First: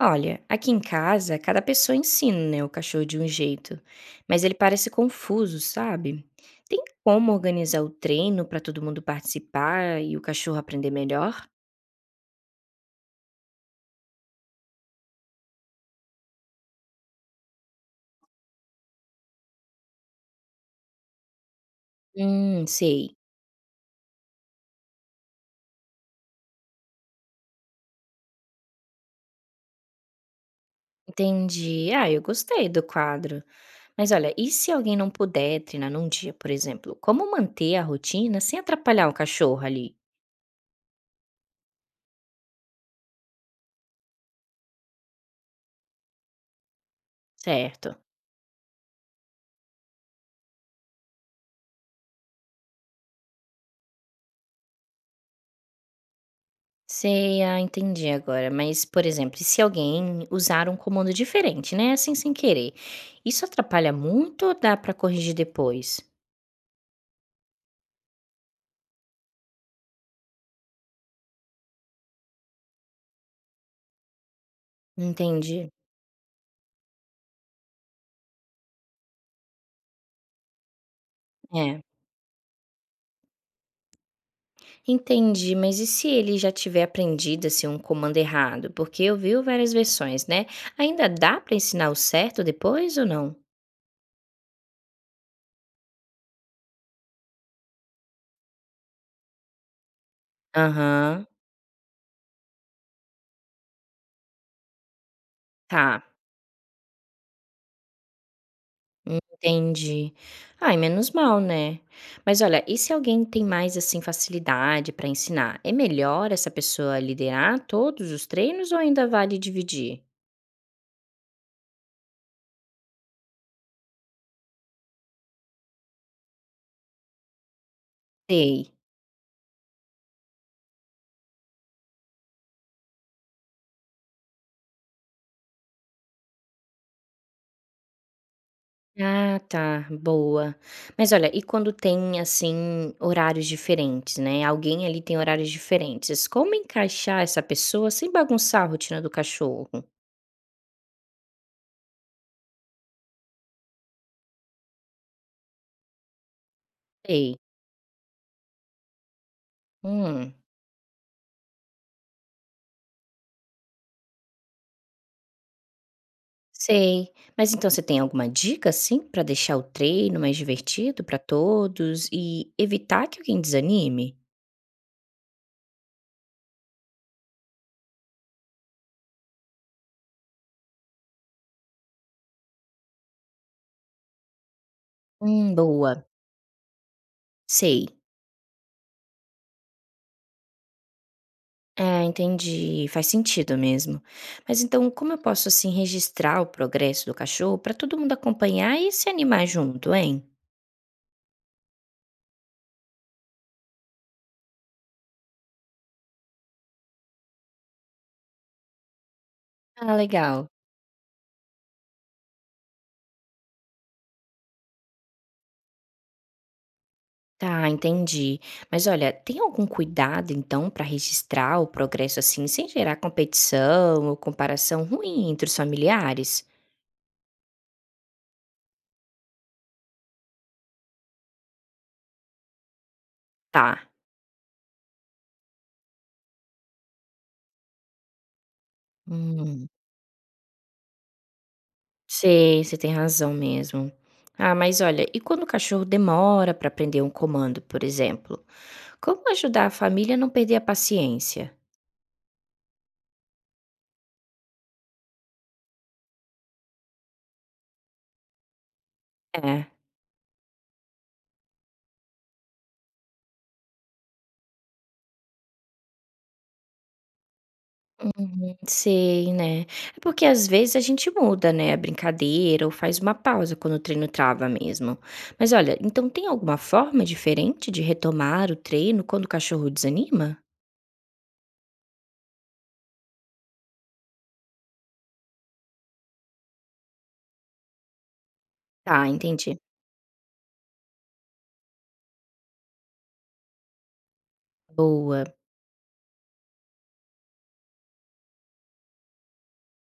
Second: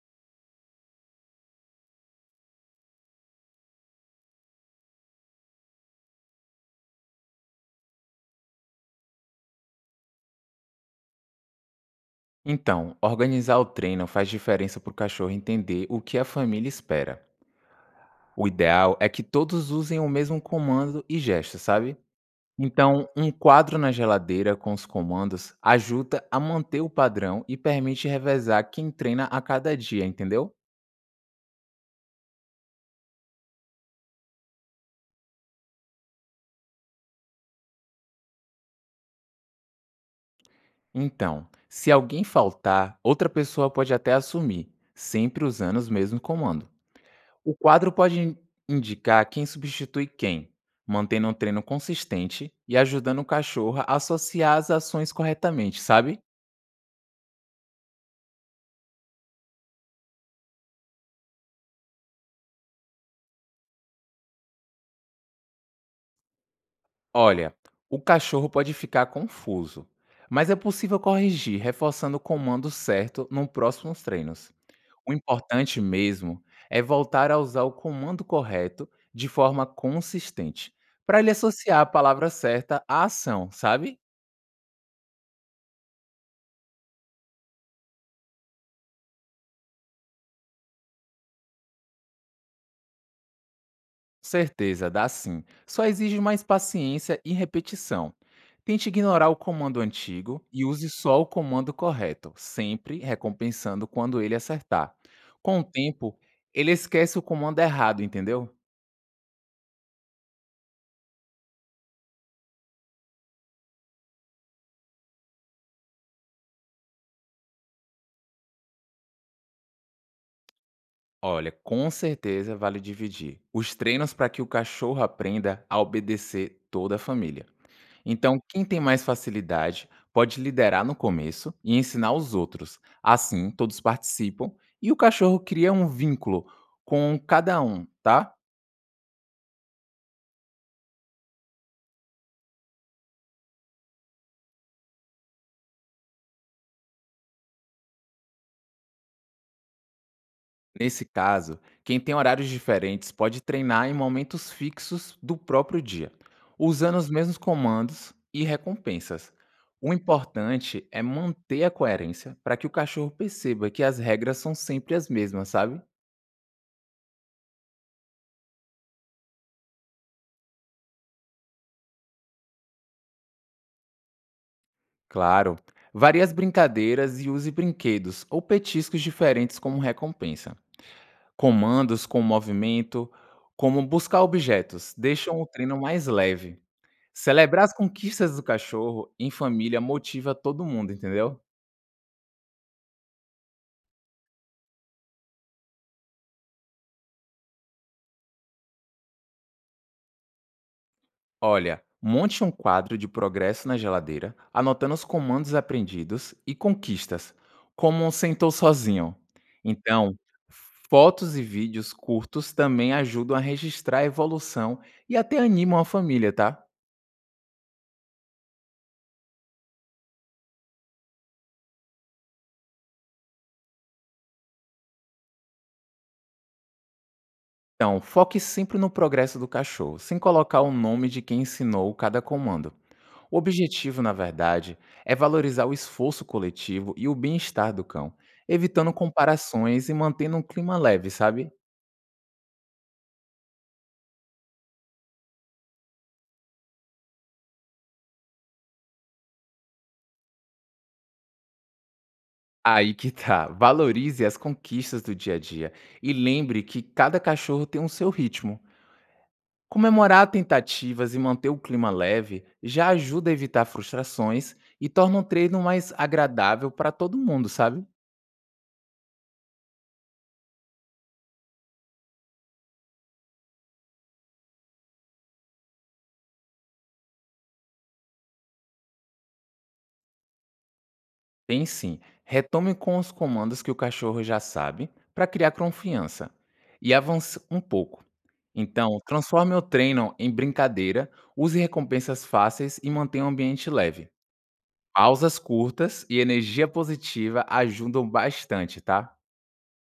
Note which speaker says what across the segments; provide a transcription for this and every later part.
Speaker 1: Olha, aqui em casa, cada pessoa ensina, né, o cachorro de um jeito, mas ele parece confuso, sabe? Tem como organizar o treino para todo mundo participar e o cachorro aprender melhor?
Speaker 2: Então, organizar o treino faz diferença para o cachorro entender o que a família espera. O ideal é que todos usem o mesmo comando e gesto, sabe? Então,
Speaker 1: Sei.
Speaker 2: um quadro na geladeira com os comandos ajuda a manter o padrão e permite revezar quem treina a cada dia, entendeu?
Speaker 1: Entendi. Ah, eu gostei do quadro. Mas olha, e se alguém não puder treinar num dia, por exemplo? Como manter a rotina sem atrapalhar o cachorro ali?
Speaker 2: Então, se alguém faltar, outra pessoa pode até assumir, sempre usando os mesmos comandos. O quadro
Speaker 1: Certo.
Speaker 2: pode indicar quem substitui quem, mantendo um treino consistente e ajudando o cachorro a associar as ações corretamente, sabe?
Speaker 1: Sei, ah, entendi agora. Mas, por exemplo, e se alguém usar um comando diferente, né? Assim, sem querer. Isso atrapalha muito ou dá pra corrigir depois?
Speaker 2: Olha, o cachorro pode ficar confuso, mas é possível corrigir reforçando o comando certo nos próximos treinos. O
Speaker 1: Entendi.
Speaker 2: importante mesmo é voltar a usar o comando correto de forma consistente, para ele
Speaker 1: É,
Speaker 2: associar a palavra certa à ação, sabe?
Speaker 1: entendi. Mas e se ele já tiver aprendido assim um comando errado? Porque eu vi várias versões, né? Ainda dá pra ensinar o certo depois ou não?
Speaker 2: Certeza, dá sim. Só exige mais paciência e repetição. Tente ignorar o comando antigo e use só
Speaker 1: Aham,
Speaker 2: o comando correto, sempre recompensando quando ele acertar. Com o
Speaker 1: tá.
Speaker 2: tempo, ele esquece o comando errado, entendeu?
Speaker 1: Entendi. Ai, menos mal, né. Mas olha, e se alguém tem mais, assim, facilidade para ensinar? É melhor essa pessoa liderar todos os treinos ou ainda vale dividir?
Speaker 2: Olha, com certeza vale dividir os treinos para que o cachorro aprenda a obedecer toda a família. Então, quem
Speaker 1: Sei.
Speaker 2: tem mais facilidade pode liderar no começo e ensinar os outros. Assim, todos participam e o cachorro cria um vínculo com cada um, tá?
Speaker 1: Ah, tá, boa. Mas olha, e quando tem, assim, horários diferentes, né? Alguém ali tem horários diferentes. Como encaixar essa pessoa sem bagunçar a rotina do cachorro?
Speaker 2: Nesse caso, quem tem horários diferentes pode treinar em momentos fixos do próprio dia, usando os mesmos
Speaker 1: Sei.
Speaker 2: comandos e recompensas. O
Speaker 1: Hum.
Speaker 2: importante é manter a coerência para que o cachorro perceba que as regras são sempre as mesmas, sabe?
Speaker 1: Sei. Mas então você tem alguma dica, assim, para deixar o treino mais divertido para todos e evitar que alguém desanime?
Speaker 2: Claro. Varie as brincadeiras e use brinquedos ou petiscos diferentes como recompensa. Comandos com movimento, como buscar objetos, deixam o treino
Speaker 1: Boa.
Speaker 2: mais leve. Celebrar as
Speaker 1: Sei.
Speaker 2: conquistas do cachorro em família motiva todo mundo, entendeu?
Speaker 1: É, entendi. Faz sentido mesmo. Mas então, como eu posso, assim, registrar o progresso do cachorro para todo mundo acompanhar e se animar junto, hein?
Speaker 2: Olha, monte um quadro de progresso na geladeira, anotando os comandos aprendidos e conquistas, como um sentou sozinho.
Speaker 1: Ah,
Speaker 2: Então,
Speaker 1: legal.
Speaker 2: fotos e vídeos curtos também ajudam a registrar a evolução e até animam a família, tá?
Speaker 1: Tá, entendi. Mas olha, tem algum cuidado então para registrar o progresso assim, sem gerar competição ou comparação ruim entre os familiares?
Speaker 2: Então, foque sempre no progresso do cachorro, sem colocar o nome de quem ensinou cada comando. O
Speaker 1: Tá.
Speaker 2: objetivo, na verdade, é valorizar o esforço coletivo e o bem-estar do cão, evitando
Speaker 1: Hum.
Speaker 2: comparações e mantendo um clima leve, sabe?
Speaker 1: Sei, você tem razão mesmo. Ah, mas olha, e quando o cachorro demora para aprender um comando, por exemplo? Como ajudar a família a não perder a paciência?
Speaker 2: Aí que tá. Valorize as conquistas do dia a dia e lembre que cada cachorro tem um seu ritmo.
Speaker 1: É,
Speaker 2: Comemorar tentativas e manter o clima leve já ajuda a evitar frustrações e torna o treino mais agradável para todo mundo, sabe?
Speaker 1: uhum, sei, né? É porque às vezes a gente muda, né, a brincadeira ou faz uma pausa quando o treino trava mesmo. Mas olha, então tem alguma forma diferente de retomar o treino quando o cachorro desanima?
Speaker 2: Tem sim. Retome com os comandos que o cachorro já sabe para criar confiança e avance um pouco. Então,
Speaker 1: Tá,
Speaker 2: transforme
Speaker 1: entendi.
Speaker 2: o treino em brincadeira, use recompensas fáceis e mantenha o ambiente leve.
Speaker 1: Boa.
Speaker 2: Pausas curtas e energia positiva ajudam bastante, tá?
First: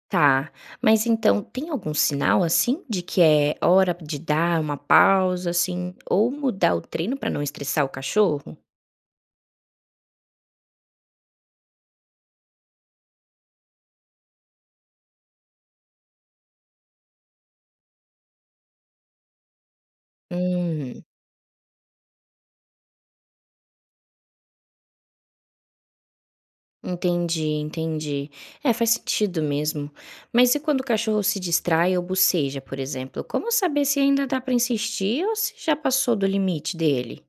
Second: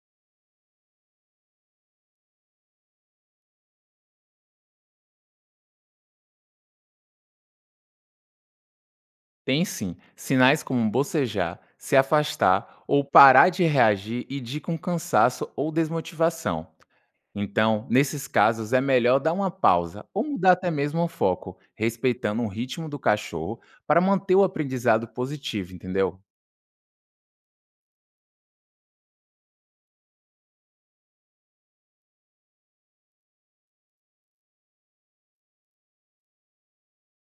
Speaker 1: Tá, mas então tem algum sinal assim de que é hora de dar uma pausa, assim, ou mudar o treino para não estressar o cachorro?
Speaker 2: Tem sim, sinais como bocejar, se afastar ou parar de reagir indicam cansaço ou desmotivação. Então, nesses casos, é melhor dar uma pausa ou mudar até
Speaker 1: Hum,
Speaker 2: mesmo o foco, respeitando o ritmo do cachorro para manter o aprendizado positivo, entendeu?
Speaker 1: entendi, entendi. É, faz sentido mesmo. Mas e quando o cachorro se distrai ou boceja, por exemplo? Como saber se ainda dá para insistir ou se já passou do limite dele?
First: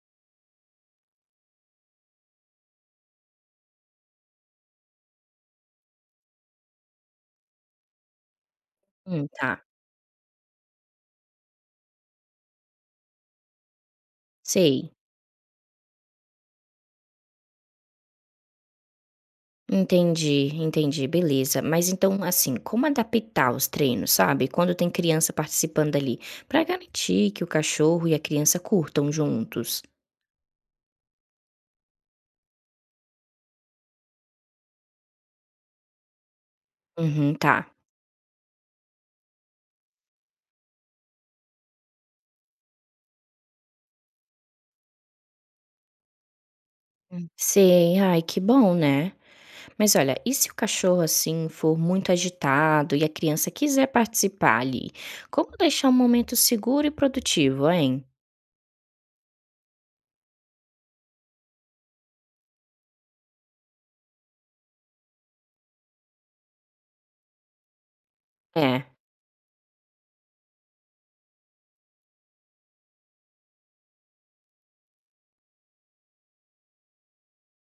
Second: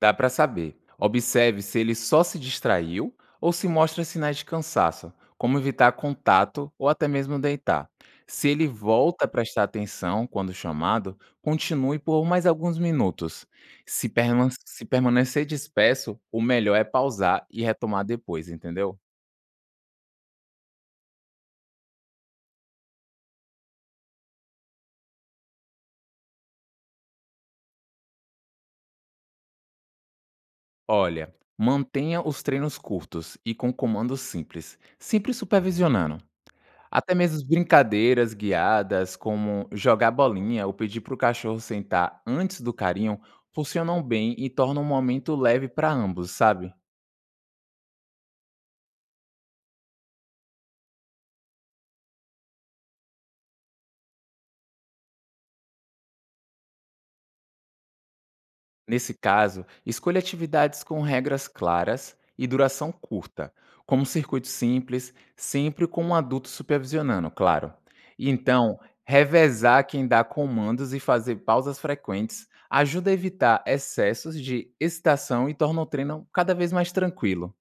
Speaker 2: Dá para saber. Observe se ele só se distraiu ou se mostra sinais de cansaço, como evitar contato ou até mesmo deitar. Se ele volta a
Speaker 1: Tá,
Speaker 2: prestar atenção quando chamado, continue por mais alguns minutos. Se
Speaker 1: sei.
Speaker 2: permanecer disperso, o melhor é pausar e retomar depois, entendeu?
Speaker 1: Entendi, entendi, beleza. Mas então, assim, como adaptar os treinos, sabe? Quando tem criança participando ali, pra garantir que o cachorro e a criança curtam juntos.
Speaker 2: Olha, mantenha os treinos curtos e com comandos simples, sempre supervisionando. Até
Speaker 1: Uhum,
Speaker 2: mesmo
Speaker 1: tá.
Speaker 2: brincadeiras guiadas, como jogar bolinha ou pedir para o cachorro sentar antes do carinho, funcionam bem e tornam o momento leve para ambos, sabe?
Speaker 1: Hum. Sei, ai, que bom, né? Mas olha, e se o cachorro assim for muito agitado e a criança quiser participar ali? Como deixar um momento seguro e produtivo, hein?
Speaker 2: Nesse caso, escolha atividades com regras claras e duração curta, como circuitos simples, sempre com um adulto supervisionando, claro. E então,
Speaker 1: É,
Speaker 2: revezar quem dá comandos e fazer pausas frequentes ajuda a evitar excessos de excitação e torna o treino cada vez mais tranquilo.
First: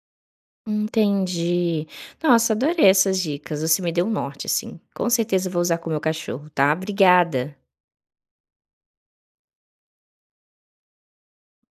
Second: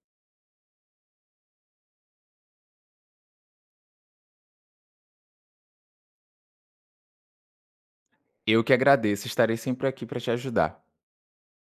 Speaker 1: entendi. Nossa, adorei essas dicas. Você me deu um norte, assim. Com certeza eu vou usar com o meu cachorro, tá? Obrigada.
Speaker 2: Eu que agradeço, estarei sempre aqui para te ajudar.